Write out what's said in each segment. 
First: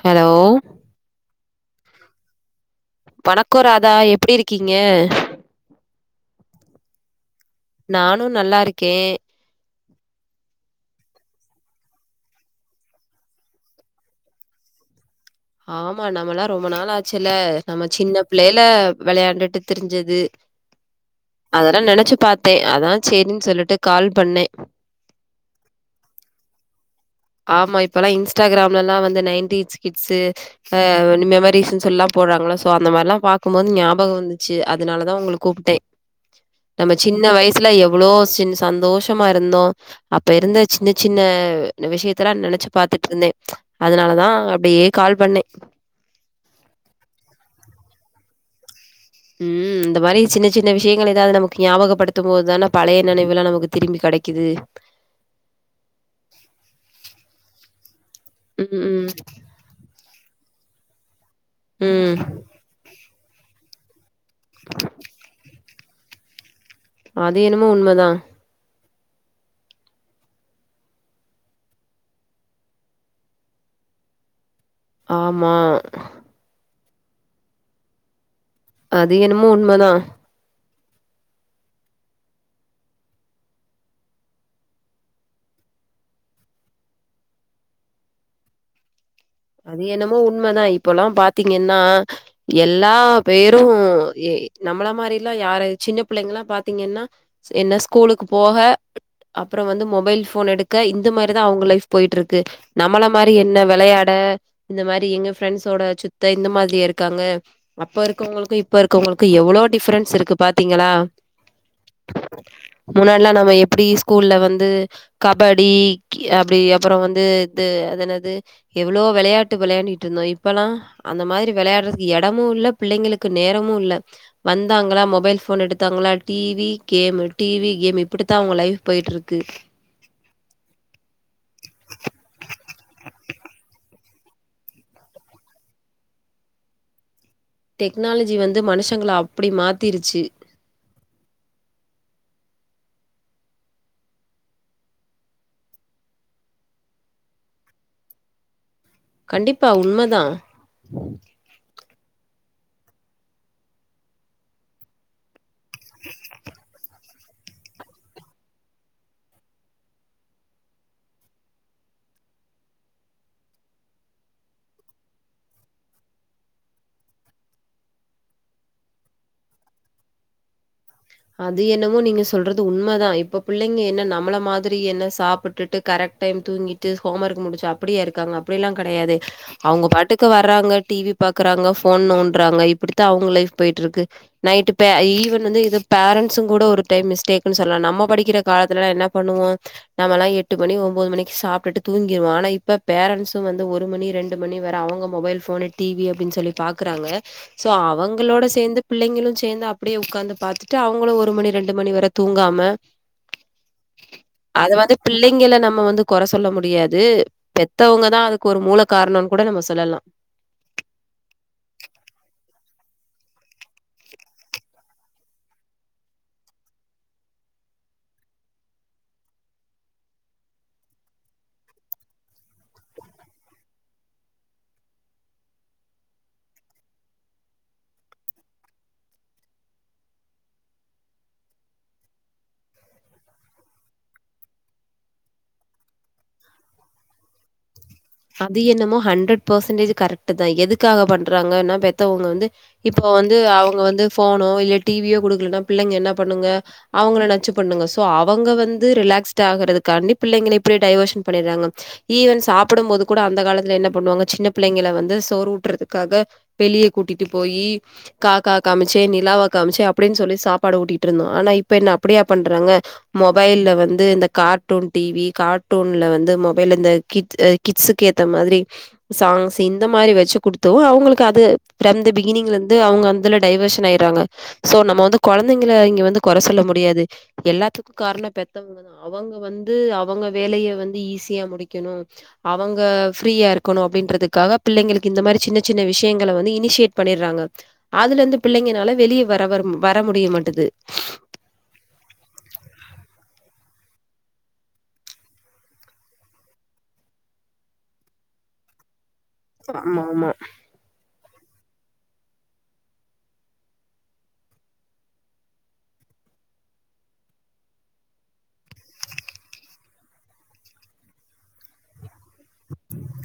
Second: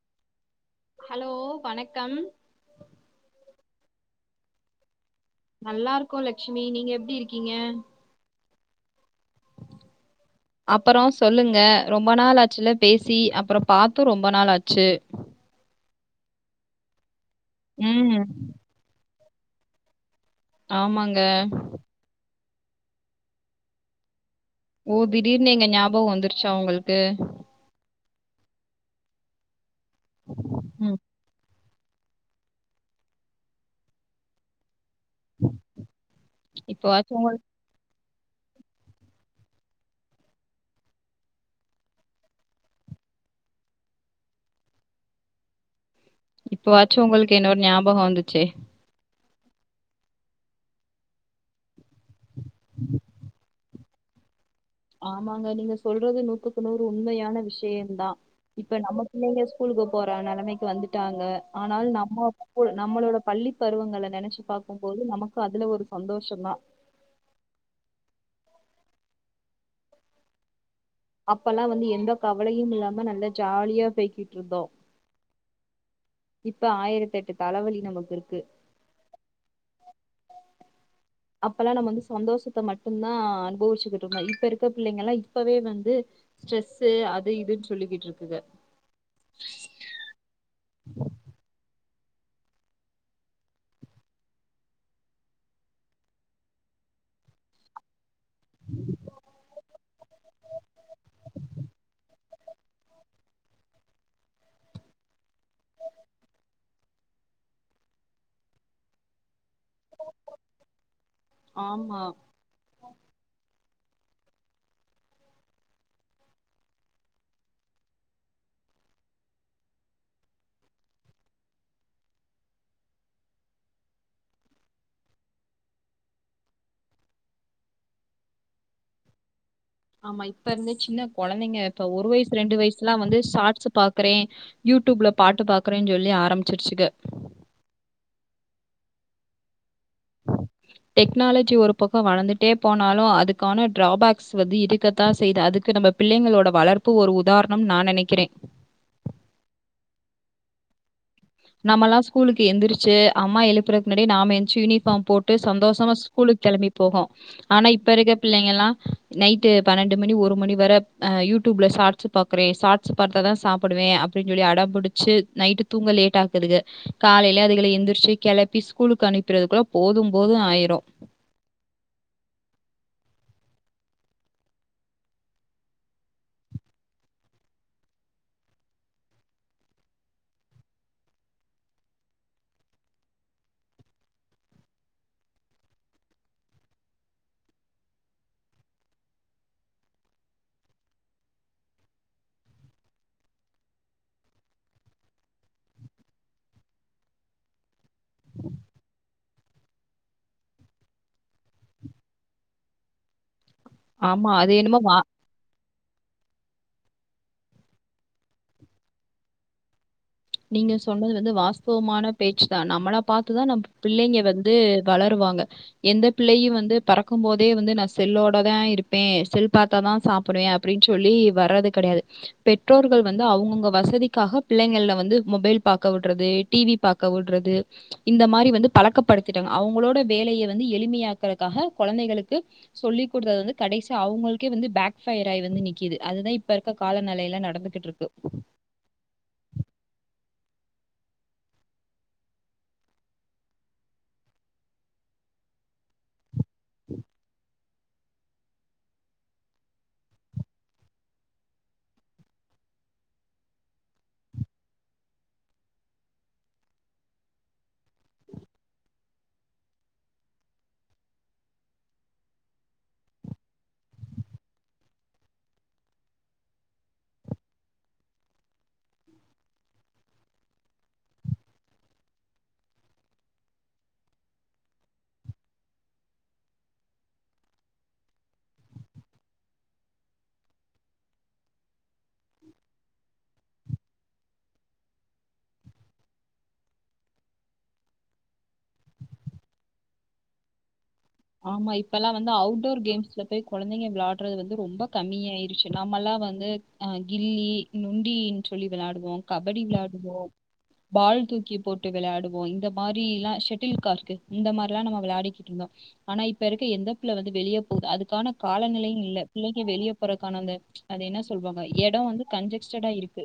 Hello hello வணக்கம் வணக்கோ ராதா எப்டி இருக்கீங்க நல்லா இருக்கோ லட்சுமி நீங்க எப்டி இருக்கீங்க நானு நல்லா இருக்கே [unintelligible] அப்பற சொல்லுங்க ரொம்ப நாள் ஆச்சுல பேசி அப்பற பாத்து ரொம்ப நாள் ஆச்சு ஆமா நம்மல்லா ரொம்ப நாள் ஆச்சுல்ல நம்ம ம் சின்ன பிள்ளைல வெளயாண்டுட்டு திரிஞ்சது ஆமாங்க அதல்லா நெனைச்சு பாத்தே அதா சேரின்னு சொல்லிட்டு கால் பண்ணே ஓ திடீர்னுு எங்க ஞாபக வந்துருச்சா உங்களுக்கு ஆமா இப்பல்லா இன்ஸ்டாகிராம்ல எல்லா வந்து நைன்டீ கிட்ஸ்சு ம் மெமரிஸ்னு சொல்லா போறாங்கள அந்த மாரில்லா பாக்கும்போது ஞாபக வந்து ச்சு அதுனாலதா உங்கள கூப்ட்ட நம்ம இப்பவாச்சு சின்ன உங்களுக் வயசு ல எவ்ளோ சின் சந்தோஷமா இருந்தோ அப்ப இருந்த சின்ன சின்ன இந்த விஷயத்தலா நெனைச்சு பாத்துட்டுருந்தே அதனாலதா அப்டியே கால் பண்ணே இப்பவாச்சு ஒங்களுக்கு என்னோட ஞாபக வந்துச்சே ம் இந்த மாரி சின்ன சின்ன விஷயங்கள் ஏதாவது நமக்கு ஞாபகப் படுத்த போது தான பழைய நெனைவெல்லா நமக்கு திரும்பி கெடைக்குது ஆமாங்க நீங்க சொல்றது நூத்துக்கு நூறு உண்மையான விஷயந்தா இப்ப ம் நம்ம ம் இங்க ஸ்கூலுக்கு போற நிலைமைக்கு வந்துட்டாங்க ஆனால் ம் நம்ம நம்மளோட பள்ளி பருவங்கள நினைச்சு பாக்கும் போது நமக்கு அதுல ஒரு சந்தோஷ தா அது என்னமோ உண்மதா அப்பல்லா வந்து எந்த கவலையு இல்லாம நல்லா ஜாலியா பேய்கிட்டு இருந்தோ ஆமா இப்ப ஆயிரத்தி எட்டு தலைவலி நமக்கு இருக்கு அது என்னமோ உண்மதா அப்பெல்லா நம்ம வந்து சந்தோஷத்த மட்டும்தா அனுபவிச்சுக்கிட்டு இருந்தோ இப்ப இருக்க பிள்ளைங்க எல்லா இப்பவே வந்து ஸ்ட்ரெஸ்ு அது இதுன்னு சொல்லிக்கிட்டு இருக்குங்க அது என்னமோ உண்மதா இப்பல்லா பாத்தீங்கன்னா எல்லா பேரு நம்மள மாதிரல்லா யார சின்ன பிள்ளைங்கல்லா பாத்தீங்கன்னா என்ன ஸ்கூலுக்கு போக அப்பற வந்து மொபைல் போன் எடுக்க இந்த மாதிரிதா அவங்க லைஃப் போயிட்டு இருக்கு நம்மள மாதிரி என்ன விளையாட இந்த மாதிரி எங்க ஃப்ரெண்ட்ஸோட சுத்த இந்த மாதிரியா இருக்காங்க அப்ப இருக்கவங்களுக்கும் இப்ப இருக்கவங்களுக்கும் எவ்ளோ டிஃரென்ஸ் இருக்கு பாத்தீங்களா ஆமா முன்னாடி எல்லா நம்ம எப்டி ஸ்கூல்ல வந்து கபடி அப்டி அப்பற வந்து இது அது என்னது எவ்ளோ வெளயாட்டு வெளயாண்டிட்டு இருந்தோ இப்பல்லா அந்த மாரி வெளயாடுறதுக்கு எடமு இல்ல பிள்ளைங்களுக்கு நேரமு இல்ல வந்தாங்களா மொபைல் ஃபோன் எடுத்தாங்ளா டிவி கேமு டிவி கேமு இப்டித்தா அவங்க லைஃப் போயிட்டு இருக்கு ஆமா இப்ப இருந்தே சின்ன கொழந்தைங்க இப்ப ஒரு வயசு ரெண்டு வயசுலா வந்து ஷாட்ஸு பாக்குறே யூடூப்ல பாட்டு பாக்குறன்னு சொல்லி ஆரம்பிச்சிருச்சுக டெக்னாலஜி வந்து மனுஷங்கள அப்டி மாத்திருச்சு [unintelligible] டெக்னாலஜி ஒரு பக்க வளந்துட்டே போனாலு அதுக்கான டிரராபேக்ஸ் வந்து இருக்கத்தா செய்து அதுக்கு நம்ம பிள்ளைங்களோட வளர்ப்பு ஒரு உதாரண நா நினைக்கிற கண்டிப்பா உண்மதா நம்மல்லா ஸ்கூலுக்கு எந்திரிச்சு அம்மா எழுப்புறது முன்னாடி நாம எந்தந்துச்சு யூனிஃபார்ம் போட்டு சந்தோஷமா ஸ்கூலுக்கு கிளம்பி போகு ஆனா இப்ப இருக்க பிள்ளைங்க எல்லா நைட பன்னெண்டு மணி ஒரு மணி வர அ யூடியூப்ல சார் ச்சு பாக்றே சார்ட்ஸ் பாத்தா தா சாப்டுவே அப்டின் சொல்லி அடம் புடிச்சு நைட்டு தூங்கலேட் டாக்குதுக காலைல அதுகள எந்திருச்சு கெளப்பி ஸ்கூலுக்கு அனுப்பிறதுக்குள்ள போது போது ஆய்ரு அது என்னமோ நீங்க சொல்றது உண்மதா இப்ப பிள்ளைங்க என்ன நம்மள மாதிரி என்ன சாப்ட்டுட்டு கரெக்ட் டைம் தூங்கிட்டு ஹோம் ஒர்க் முடிச்சு அப்டியா இருக்காங்க அப்டியெல்லா கெடையாதே அவங்க பாட்டுக்கு வர்றாங்க டிவி பாக்குறாங்க ஃபோன் நோன்றாங்க இப்டித்தா அவங்க லைஃப் போய்ட்டுருக்கு நைட்டு பே ஈவன் வந்து இ பேரண்ட்ஸு கூட ஒரு டைம் மிஸ்டேக்ன் சொல்லலா நம்ம படிக்கிற காலத்துலலா என்ன பண்ணுவோ நம்மல்லா எட்டு மணி ஒன்பது மணிக்கு சாப்ட்டு தூங்கிடுவோ ஆன இப்ப பேரண்ட்ஸு வந்து ஒரு மணி ரெண் எட்டு மணி வர அவங்க மொபைல் ஃபோனு டிவி அப்டின் சொல்லி பாக்குறாங்க சோ அவங்களோட சேந்து பிள்ளைங்களு சேந்து அப்டியே உக்காந்து பாத்து அவங்களு ஒரு மணி ரெண்டு மணி வர தூங்காம ஆமா அது அத என்னமோ வந்து வா பிள்ளை ங்கள நம்ம வந்து கொற சொல்ல முடியாது பெத்தவங்க தா அதுக்கு ஒரு மூல காரணம்ன் கூட நம்ம சொல்லலா நீங்க சொன்னது வந்து வாஸ்தவமான பேச்சு தா நம்மள பாத்துதா நம்ப பிள்ளைங்க வந்து வளருவாங்க எந்த பிள்ளையு வந்து பெறக்கு போதே வந்து நா செல்லோடதா இருப்பே செல் பாத்தா தா சாப்டுவே அப்டின் சொல்லி வர்றது கெடையாது பெற்றோர்கள் வந்து அவங்கவங்க வசதிக்காக பிள்ளைங்கள்ல வந் வந்து மொபைல் பாக்க விடுறது டிவி பாக்க விடுறது இந்த மாரி வந்து பழக்கப்படுத்திட்டாங்க அவங்களோட வேலைய வந்து எளிமையாக்குறதுக்காக கொழந்தைகளுக்கு சொல்லி் குடுத்தது வந்து கடைசி அவங்களுக்கே வந்து பேக் ஃபயர் ஆயி வந்து நிக்குது அதுதா இப்ப த்த காலநிலைல நடந்துகிட்ருக்கு அது என்னமோ ஹண்ட்ரட் பர்சன்டேஜ் கரெக்ட்தா எதுக்காக பண்றாங்கன்னா பெத்தவங்க வந்து இப்போ வந்து அவங்க வந்து ஃபோனோ இல்ல டிவியோ குடுக்கலனா பிள்ளைங்க என்ன பண்ணுங்க அவங்கள நச்சு பண்ணுங்க அவங்க வந்து ரிலாக்ஸ்ட் ஆகறதுக்காண்டி பிள்ளைங்கள இப்டியே டைவர்ஷன் பண்ணிடுறாங்க ஈவன் சாப்டு போது கூட அந்த காலத்துல என்ன பண்ணுவாங்க சின்ன பிள்ளைங்கள வந்து சோறு ஊட்றதுக்காக வெளிய கூட்டிட்டு போயி காக்கா காமிச்சே நிலாவா காமிச்சே அப்டின் சொல்லி சாப்பாடு ஊட்டிட்டு இருந்தோ ஆனா இப்ப என்ன அப்டியா பண்றாங்க மொபைல்ல வந்து இந்த கார்ட்டூன் டிவி கார்ட்டூன்ல வந்து மொபைல் இந்த கிட்ஸு கிட்ஸ்சுக்கு ஏத்த மாதிரி சாங்ஸ் இந்த மாரி வச்சு குடுத் தோ அவங்களுக்கு அது ஃபிரம் த பிகினிங்லருந்து அவங்க அதுல டைவர்ஷன் ஆய்றாங்க சோ நம்ம வந்து கொழந்தைங்கள இங்க வந்து கொற சொல்ல முடியாது எல்லாத்துக்கு காரண பெத்தவங்கதா அவங்க வந்து அவங்க வேலைய வந்து ஈஸியா முடிக்கணு அவங்க ஃப்ரீயா இருக்கணு அப்டின்றதுக்காக பிள்ளைங்களுக்கு இந்த மாரி சின்ன சின்ன விஷயங்கள வந்து இனிஷியேட் பண்ணிட்றாங்க அதுலருந்து பிள்ளைங்கனால வெளிய வர வர வர முடிய மாட்டது ஆமா இப்பல்லா வந்து அவுட்டோர் கேம்ஸ்ல போய் கொழந்தைங்க விளையாடுறது வந்து ரொம்ப கம்மியாய்ருச்சு நம்மல்லா வந்து அ கில்லி நுண்டின் சொல்லி விளாடுவோ கபடி ஆமா விளாடுவோ ஆமா. பால் தூக்கி போட்டு விளாடுவோ இந்த மாரில்லா ஷட்டில்காக் இருக்கு இந்த மாரில்லா நம்ம விளாடிக்கிட் இருந்தோ ஆனா இப்ப இருக்க எந்த பிள்ள வந்து வெளிய போது அதுக்கான காலநிலையு இல்ல பிள்ளைங்க வெளிய போறதுக்கானந்த அது என்ன சொல்லுவாங்க இடம் வந்து கஞஜெஸ்டடா இருக்கு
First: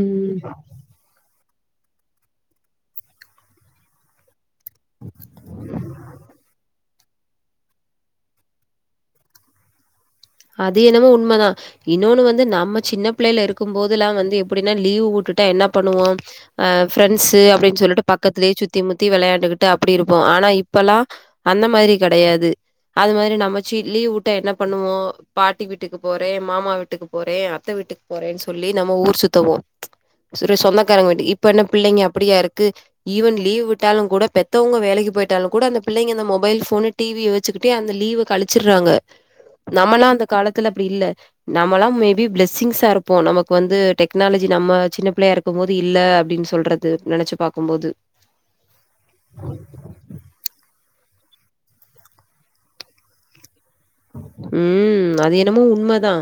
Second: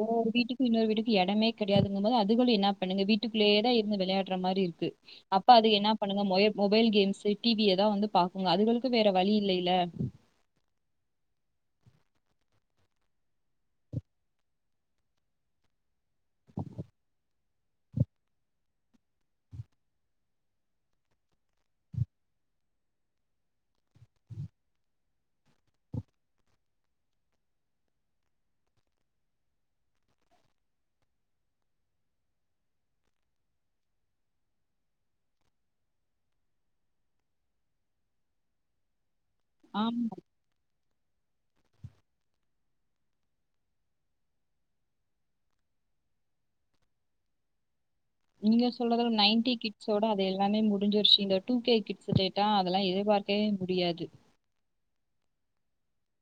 ஒவ்வொரு வீட்டுக்கு இன்னொரு வீட்டுக்கு எடமே கெடையாதுங்க போது அதுகளு என்னா பண்ணுங்க வீட்டுக்குள்ளயே தா இருந்து விளாடுற மாரி இருக்கு அப்ப அதுக என்னா பண்ணுங்க மொயபோ அட்டல் கேம்ஸ் டிவியதா வந்து பாக்குங்க அதுகளுக்கு வேற வழி இல்லைல்ல அது என்னமோ உண்மைதா இன்னொன்னு வந்து நம்ம சின்ன பிள்ளைைல இருக்கு போதுலா வந்து எப்டின்னா லீவு உட்டுட்டா என்ன பண்ணுவோ அ ஃப்ரெண்ட்ஸ்சு அப்டின் சொல்ட்டு பக்கத்துலயே சுத்தி முத்தி விளையாண்டுக்கிட்டு அப்டி இருப்போ ஆனா இப்பல்லா அந்த மாரி கெடையாது அது மாரி நம்மச்சி லீவ் விட்டா என்ன பண்ணுவோ பாட்டி வீட்டுக்கு போறே மாமா வீட்டுக்கு போறே அத்த வீட்டுக்கு போறேன் சொல்லி நம்ம ஊர் சுத்துவோ ச சொந்தக்காரங்க வீட்டுக்கு இப்ப என்ன பிள்ளைங்க அப்படியா இருக்கு ஈவன் லீவ் விட்டாலு கூட பெத்தவுங்க வேலைக்கி போயிட்டாலு கூட அந்த பிள்ளைங்க அந்த மொபைல் போனு டிவிய வச்சுக்கிட்டே அந்த லீவ கழிச்சிறாங்க [inaudible] நம்மல்லா அந்த காலத்துல அப்டி இல்ல நம்மளா மெபி பிளெஸிங்ஸா இருப்போ நமக்கு வந்து டெக்னாலஜி நம்ம சின்ன பிள்ளையா இருக் போது இல்ல அப்டின்னு சொல்றது நெனைச்சு பாக்குபோது நீங்க சொல்றது எல்லா நைன்டி கிட்ஸ்ஸோட அது எல்லாமே முடிஞ்சிருச்சு இந்த டூ கே கிட்ஸ் கேட்டா அதெல்லா எதிர்பார்க்கவே முடியாது உ அது என்னமோ உண்மைதா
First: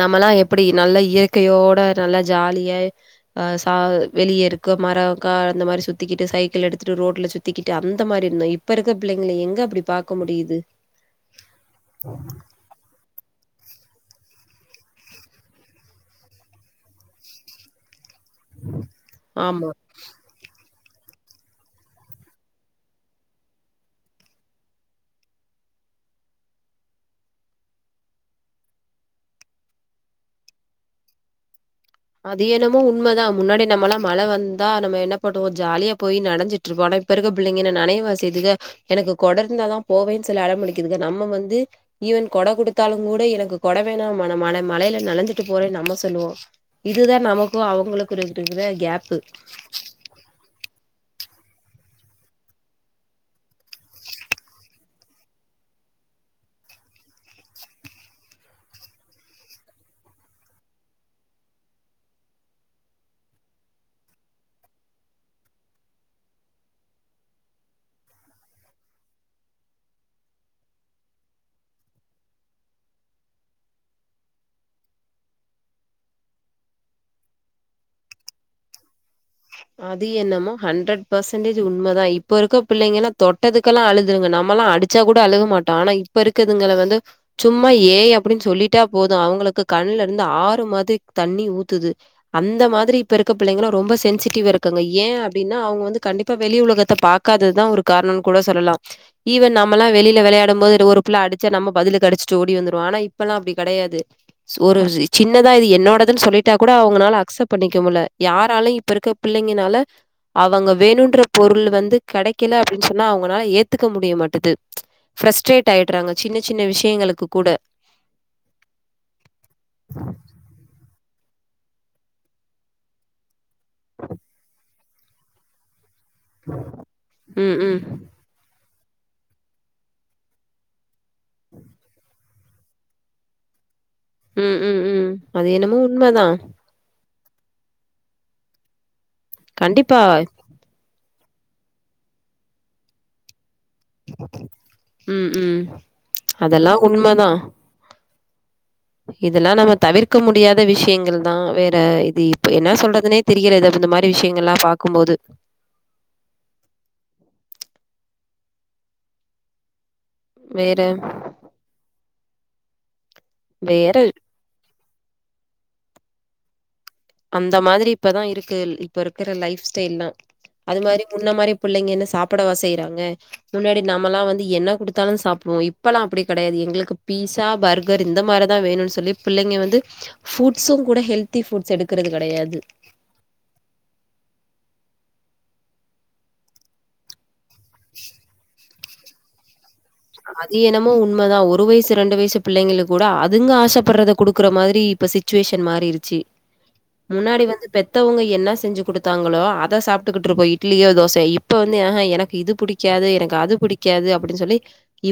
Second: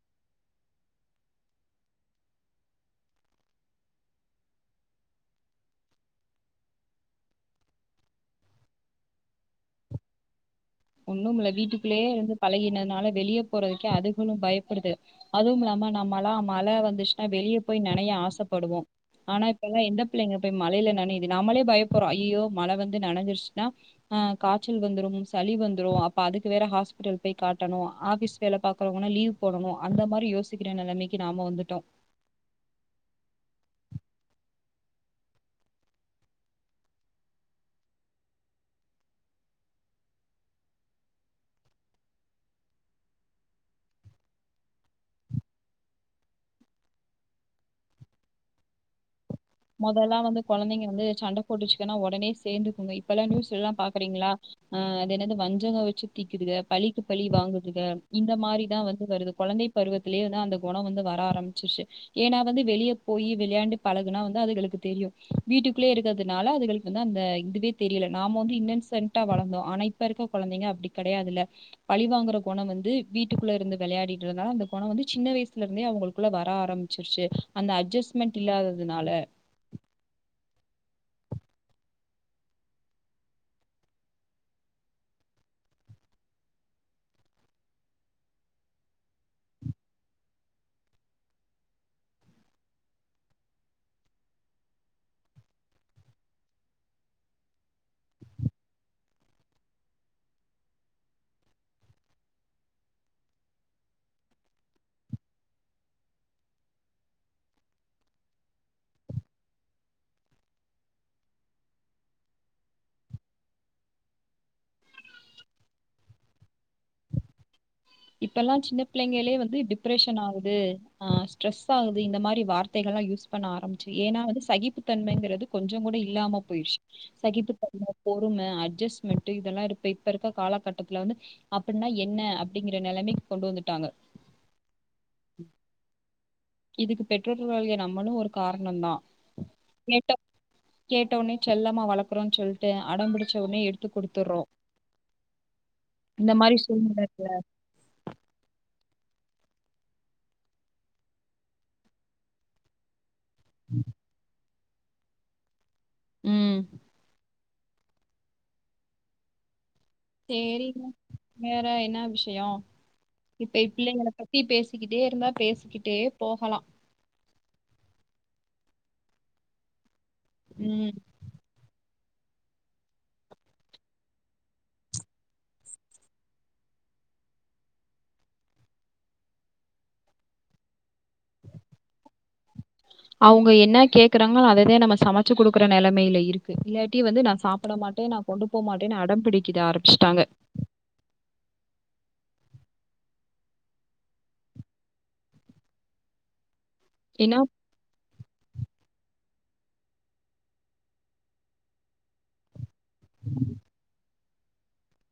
நம்மல்லா எப்படி நல்ல இயற்கையோட நல்ல ஜாலிய அ ச வெளிய இருக்க மரம்க்கா அந்த மாறி சுத்திகிட்டு சைக்கிள் எடுத்துட்டு ரோட்ல சுத்தி சுத்திக்கிட்டு அந்த மாதிரி இருந்தோ இப்ப இருக்க பிள்ளைங்கள எங்க அப்டி பாக்க முடியுது ஒண்ணு இல்ல வீட்டுக்குள்ளயே இருந்து பழகினதுனால வெளிய போறதுக்கே அதுகளு பயப்படுதுக அதுவு இல்லாம நம்ம எல்லா மழ வந்துச்சுன்னா வெளிய போய் நனைய ஆசைப்படுவோ ஆனா ஆமா. இப்பல்லா என்னப் பிள்ளைங்க போய் மழையில நனையுது நாமளே பயபடறோ ஐயோ மழை வந்து நனஞ்சிருச்சுன்னா அங் காச்சல் வந்துரு சளி வந்துரு அப்ப அதுக்கு வேற ஹாஸ்பிட்டல் போய் காட்டணு ஆபிஸ் வேலை பாக்குறவன்னா லீவ் போடணு அந்த மாரி யோசிக்கிற நெலமைக்கி நாம வந்துட்டோ அது என்னமோ உண்மைதா முன்னாடி நம்மல்லா மழை வந்தா நம்ம என்ன பண்ணுவோ ஜாலியா போயி நனஞ்சிட் ற்றுபோ ஆனா இப்ப இருக்க பிள்ளைங்க என்ன நினையவா சேயிதுங்க எனக்கு கொடர்ந்தா தா போவேன்னு சொல்லி அடம் பிடிக்குதுங்க நம்ம வந்து ஈவன் கொட குடுத்தாலு கூட எனக்கு கொட வேணாம்மா நா மன மழையில நலஞ்சிட்டு போறேன்னு நம்ம சொல்லுவோ இதுதா நமக்கு அவங்களுக்கு இரு இருக்குற கேப்பு முதல்லா வந்து குழந்தைங்க வந்து சண்டை போட்டுச்சுக்கன்னா உடனே சேர்ந்துக்குங்க இப்பல்லா நியூஸ் எல்லாம பாக்குறீங்களா அ அது என்னது வஞ்சங்க வச்சு தீக்குதுங்க பழிக்கு பழி வாங்குதுங்க இந்த மாறிதா வந்து வருது கொழந்த பருவத்திலேயே வந்து அந்த குணோ வந்து வர ஆரம்பிச்சிருச்சு ஏன்னா வந்து வெளிய போயி விளையாண்டு பழகுனா வந்து அதுகளுக்கு தெரியு வீட்டுக்குள்ளயே இருக்கறதுனால அதுகளுக்கு வந்து அந்த இதுவே தெரியல நாம்ம வந்து இன்னச கரக்டா வளந்தோ ஆனா இப்ப இருக்க கொழந்தைங்க அப்படி கிடையாதுல்ல பழிவாங்கற குணோ வந்து வீட்டுக்குள்ள இருந்து விளையாடிட்டு இருந்தாலு அந்த குணோ வந்து சின்ன வயசுல இருந்தே அவங்களுக்குள்ள வர ஆரம்பி சேரி சேரி அந்த அட்ஜஸ்மென்ட் இல்லாததுனால அது என்னமோ ஹண்ட்ரட் பெர்சன்டேஜ் உண்மைதா இப்ப இருக்க பிள்ளை எல்லா தொட்டத்துக்கெல்லா அழுதுங்க நம்மளாம் அடி ச்சா கூட அழுக மாட்டோ ஆனா இப்ப இருக்கதுங்க வந்து சும்மா ஏய் அப்டின்னு சொல்லிட்டா போது அவங்களுக்கு கண்ல இருந்து ஆறு மாதிரி தண்ணி ஊத்துது அந்த மாதிரி இப்ப இருக்க பிள்ளைங்களு ரொம்ப சென்சிட்டிவ் தீவு இருக்குங்க ஏன் அப்படின்னா அவுங்க வந்து கண்டிப்பா வெளி உலகத்தை பாக்காததுதான் ஒரு காரணம்னு கூட சொல்லலா ஈவன் நம்மல்லா வெளில விளையாடு போது ஒரு புள்ள அடிச்சா நம்ம பதிலுக்கு அடிச்சுட்டு ஓடி வந்துருவோ ஆன இப்பலா அபடி கிடையாது சோறு ஒரு சின்னதா இது என்னோடதுன்னு சொல்லிட்டா கூட அவங்கனால அக்சப் பண்ணிக்க முல்ல யாராலயு இப்ப இருக்க பிள்ளைங்கனால அவுங்க வேணுன்ற பொருள் வந்து கெடைக்கல அப்டின்னு சொன்னா அவுங்கனால ஏத்துக்க முடிய மாட்டுது ஃபிரஸ்ட்ரேட் ஆயிட்றாங்க சின்ன சின்ன விஷயங்களுக்கு கூட இப்பல்லா சின்ன பிள்ளைங்களே வந்து டிப்ரஷன் ஆகுது அ ஸ்ட்ரெஸ் ஆகுது இந்த மாறி வார்த்தைகள் லா யூஸ் பண்ண ஆரம்பிச்சு ஏன்னா வந்து சகிப்பு தன்மைங்கிறது கொஞ்சோ கூட இல்லாம போயிடுச்சு ம், ம். சகிப்புத்தன்மை பொறும அஜஸ்மெண்ட்டு இதெல்லா இருப்ப இப்ப இருக்க காலகட்டத்துல வந்து அப்டின்னா என்ன இந்த நெலமைக்கு கொண்டு வந்துட்டாங்க ம் ம் ம் அது என்னமோ உண்மதா இதுக்கு பெற்றோர்களாகிய நம்மளு ஒரு காரணொந் தா கண்டிப்பா கேட்டோனே செல்லமா வளக்குறோன் சொல்ட்டு அடம் புடிச்சவுனே எடுத் த்து குடுத்துற்றோ ம், ம். இந்த மாரி அதெல்லாம் சூழ்நிலை ல இதலா நம்ம தவிர்க்க முடியாத விஷ்யங்கள் தா வேற இது இப்ப என்னா சொல்றதுனே தெரிகிறது அப இந்த மாரி விஷ்யங்கள்லா பாக்குபோது ம் சேரிங்க வேற வேற என்னா விஷயோ இப்பை வேற பிள்ளைங்கள பத் த்தி பேசிக்கிட்டே இருந்தா பேசிக்கிட்டே போகலா அந்த மாரி இப்பதா இருக்கு இப்ப இருக்குற லைஃப் ஸ்டைல்லா அது ம் மாரி முன்ன மாரி புள்ளைங்க என்ன சாப்புடவா செய்றாங்க முன்னாடி நாம்மல்லா வந்து என்ன குடுத்தாலு சாப்டுவோ இப்பல்லா அப்டி கெடையாது எங்களுக்கு பீஸா பர் கர் இந்த மாரிதா வேணுன் சொல்லி பிள்ளைங்க வந்து ஃபுட்ஸ்சு கூட ஹெல்தி ஃபுட்ஸ் எடுக்கறது கெடையாது அவுங்க என்னா கேக்குறாங்களோ அததே நம்ம சமச்சு குடுக்குற நெலமைல இருக்கு இல்லாட்டி வந்து நா சாப் ப்புட மாட்டே நா கொண்டு போமாட்டேன்னு அடம் புடிக்கிறார் அ அது என்னமோ உண்மதா ஒரு வயசு ரெண்டு வயசு பிள்ளைங்களுக்கு கூட அதுங்க ஆசப்பற்றத குடுக்குற மாதிரி இப்ப சி சுச்சுவேஷன் மாறிருச்சு [inaudible] முன்னாடி வந்து பெத் த்தவுங்க என்னா செஞ்சு குடுத்தாங்களோ அத சாப்ட்டுக்கிட்டு இருப்போ இட்லியோ தோசயோ இப்ப வந்து ஆஹ எனக்கு இது புடி க்காது எனக்கு அது புடிக்காது அப்புடின் சொல்லி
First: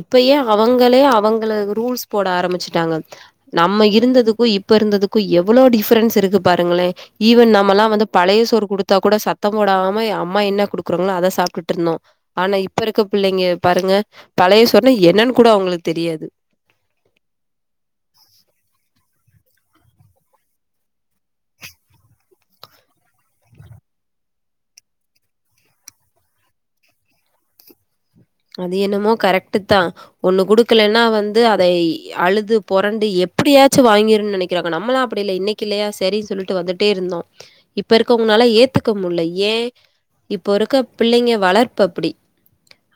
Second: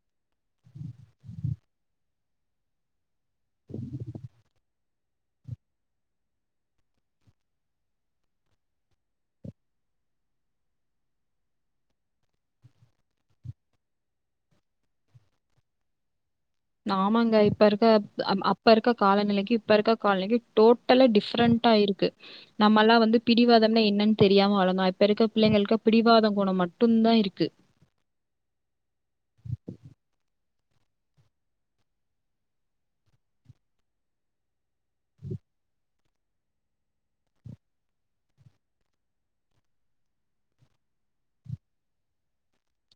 இப்பயே அவங்களே அவங்கள ரூல்ஸ் போட ஆரம்பிச்சுட்டாங்க நம்ம இருந்ததுக்கு இப்ப இருந்ததுக்கு எவளோ டிஃபரன்ஸ் இருக்கு பாருங்களே ஈவன் நம்மல்லா வந்து பழைய சோறு குடுத்தா கூட சத்தொ போடாம அம்மா என்ன குடுக்குறாங்களோ அத சாப்ட்ருந்தோ ஆனா இப்ப இருக்க பிள்ளைங்க பாருங்க பழைய சோறுன்னா என்னன் கூட அவுங்களுக்கு தெரியாது ஆமாங்க இப்ப இருக்க அப்ப இருக்க காலநிலைக்கு இப்ப இருக்க காலநிலைக்கு டோ ட்டலா டிஃப்ரண்ட்டாயிருக்கு நம்மல்லா வந்து பிடிவாதம்னா என்னன் தெரியாம வளந்தோ இப்ப இருக்க பிள்ளைங்களுக்கு பிடிவாதொ கொணொ மட்டுந்தா இருக்கு அது என்னமோ கரெக்ட்டுத் தா ஒண்ணு குடுக்கலன்னா வந்து அதை அழுது பொரண்டு எப்புடியாச்சு வாங்கிருன் நெனைக் கிளாங்க நம்மளா அப்டி இல்ல இன்னக்கி இல்லயா சரி சொல்லிட்டு வந்துட் டே இருந்தோ இப்ப இருக்கவ்னங்கனால ஏத்துக்க முட்ல ஏ இப்போ இருக்க பிள்ளைங்க வளர்ப்பு அப்புடி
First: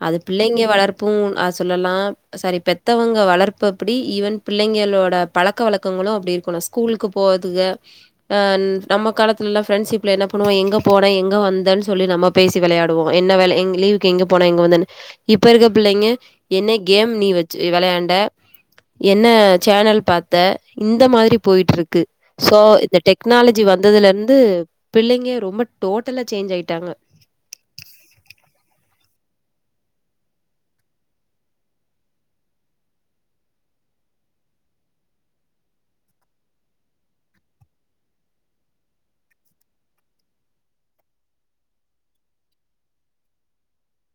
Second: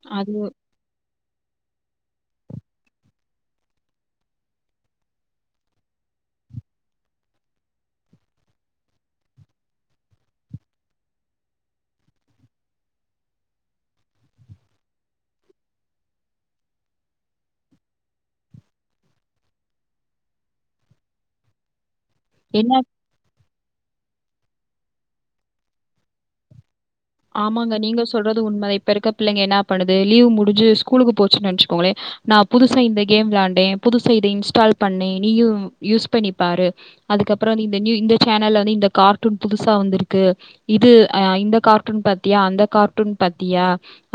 அது பிள்ளைங்க வளர்ப்பு அ சொல்லலா சாரி பெத்தவங்க வளர்ப்பு அப்டி ஈவன் பிள்ளைங்களோட பழக்க வழக்கங்களு அப்டி இருக்கணு கூலுக்கு போகுதுக அ நம்ம காலத்துலல்லா ஃப்ரெண்ட்ஷிப்ல என்ன பண்ணுவோ எங்க போன எங்க வந்தன் சொல்லி நம்ம பேசி விளையாடுவோ என்ன வெல எங் லீவுக்கு எங்க போன எங்க வந்தனு இப்ப இருக்க பிள்ளைங்க என்ன கேம் நீ வச்சு விளையாண்ட என்ன சேனல் பாத்த இந்த மாரி போயிட்ருக்கு சோ என்ன இந்த டெக்னாலஜி வந்ததுல இருந்து பிள்ளைங்க ரொம்ப டோட்டலா சேஞ்ச் ஆயிட்டாங்க ஆமாங்க நீங்க சொல்றது உண்ம இப்ப இருக்க பிள்ளைங்க என்னா பண்ணுது லீவ் முடுஞ்சு ஸ்கூலுக்கு போச்சுன் நெனச்சுக்கோங்களே நா புதுசா இந்த கேம் விளாண்டே புதுசா இத இன்ஸ்டால் பண்ணே நீயு யூஸ் பண்ணிப்பாரு அதுக்கப்பறோ இந்த நியூ இந்த சேனல்ல வந்து இந்த கார்ட்டூன் புதுசா வந்துருக்கு இது அ இந்த கார்ட் டூன் பாத்தியா அந்த கார்ட்டூன் பாத்தியா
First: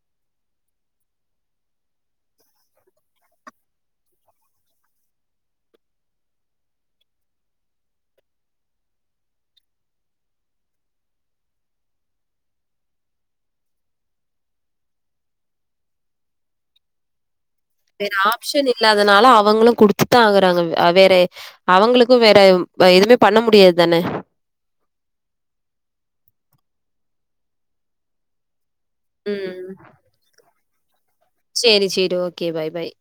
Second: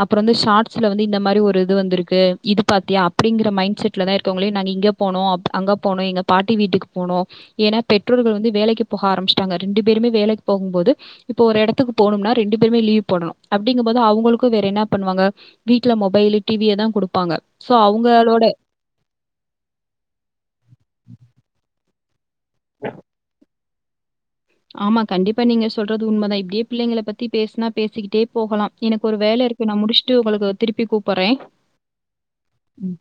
அப்றோ வந்து ஷாட்ஸ்ல வந்து இந்தமாரி ஒரு இது வந்துருக்கு இது பாத்தியா அப்டிங்கிற மைண்ட் செட்லதா இருக்கோங்ளே நாங்க இங்க போனோ அப் அங்க போனோ எங்க பாட்டி வீட்டுக்கு போனோ எனா பெற்றோர்கள் வந்து வேலைக்கு போக ஆரமிஸ்ட்டாங்க ரெண்டு பேருமே வேலைக் போகும்போது இப்ப ஒரு எடத்துக்கு போனும்னா ரெண்டு பேருமே லீவ் போடணு அப்டிங்கும்போது அவுங்குளுக்கு வேற என்ன பண்ணுவாங்க வீட்ல மொபைலு டி வியதா குடுப்பாங்க சோ வேற அவங்களோட ஆப்ஷன் இல்லாதனால அவங்களு குடுத்துதா ஆகறாங்க அ வேற அவங்களுக்கு வேற எதுமே பண்ண முடியாத்தான ஆமா கண்டிப்பா நீங்க சொல்றது உண்மதா இப்டியே பிள்ளைங்கள பத்தி பேசுனா பேசிக்கிட்டே போகலா எனக்கு ஒரு வேல இருக்கு ம் நா முடிஸ்டு உங்களுக்கு திருப்பி கூப் சேரி சேரி ஓகே பாய் பாய்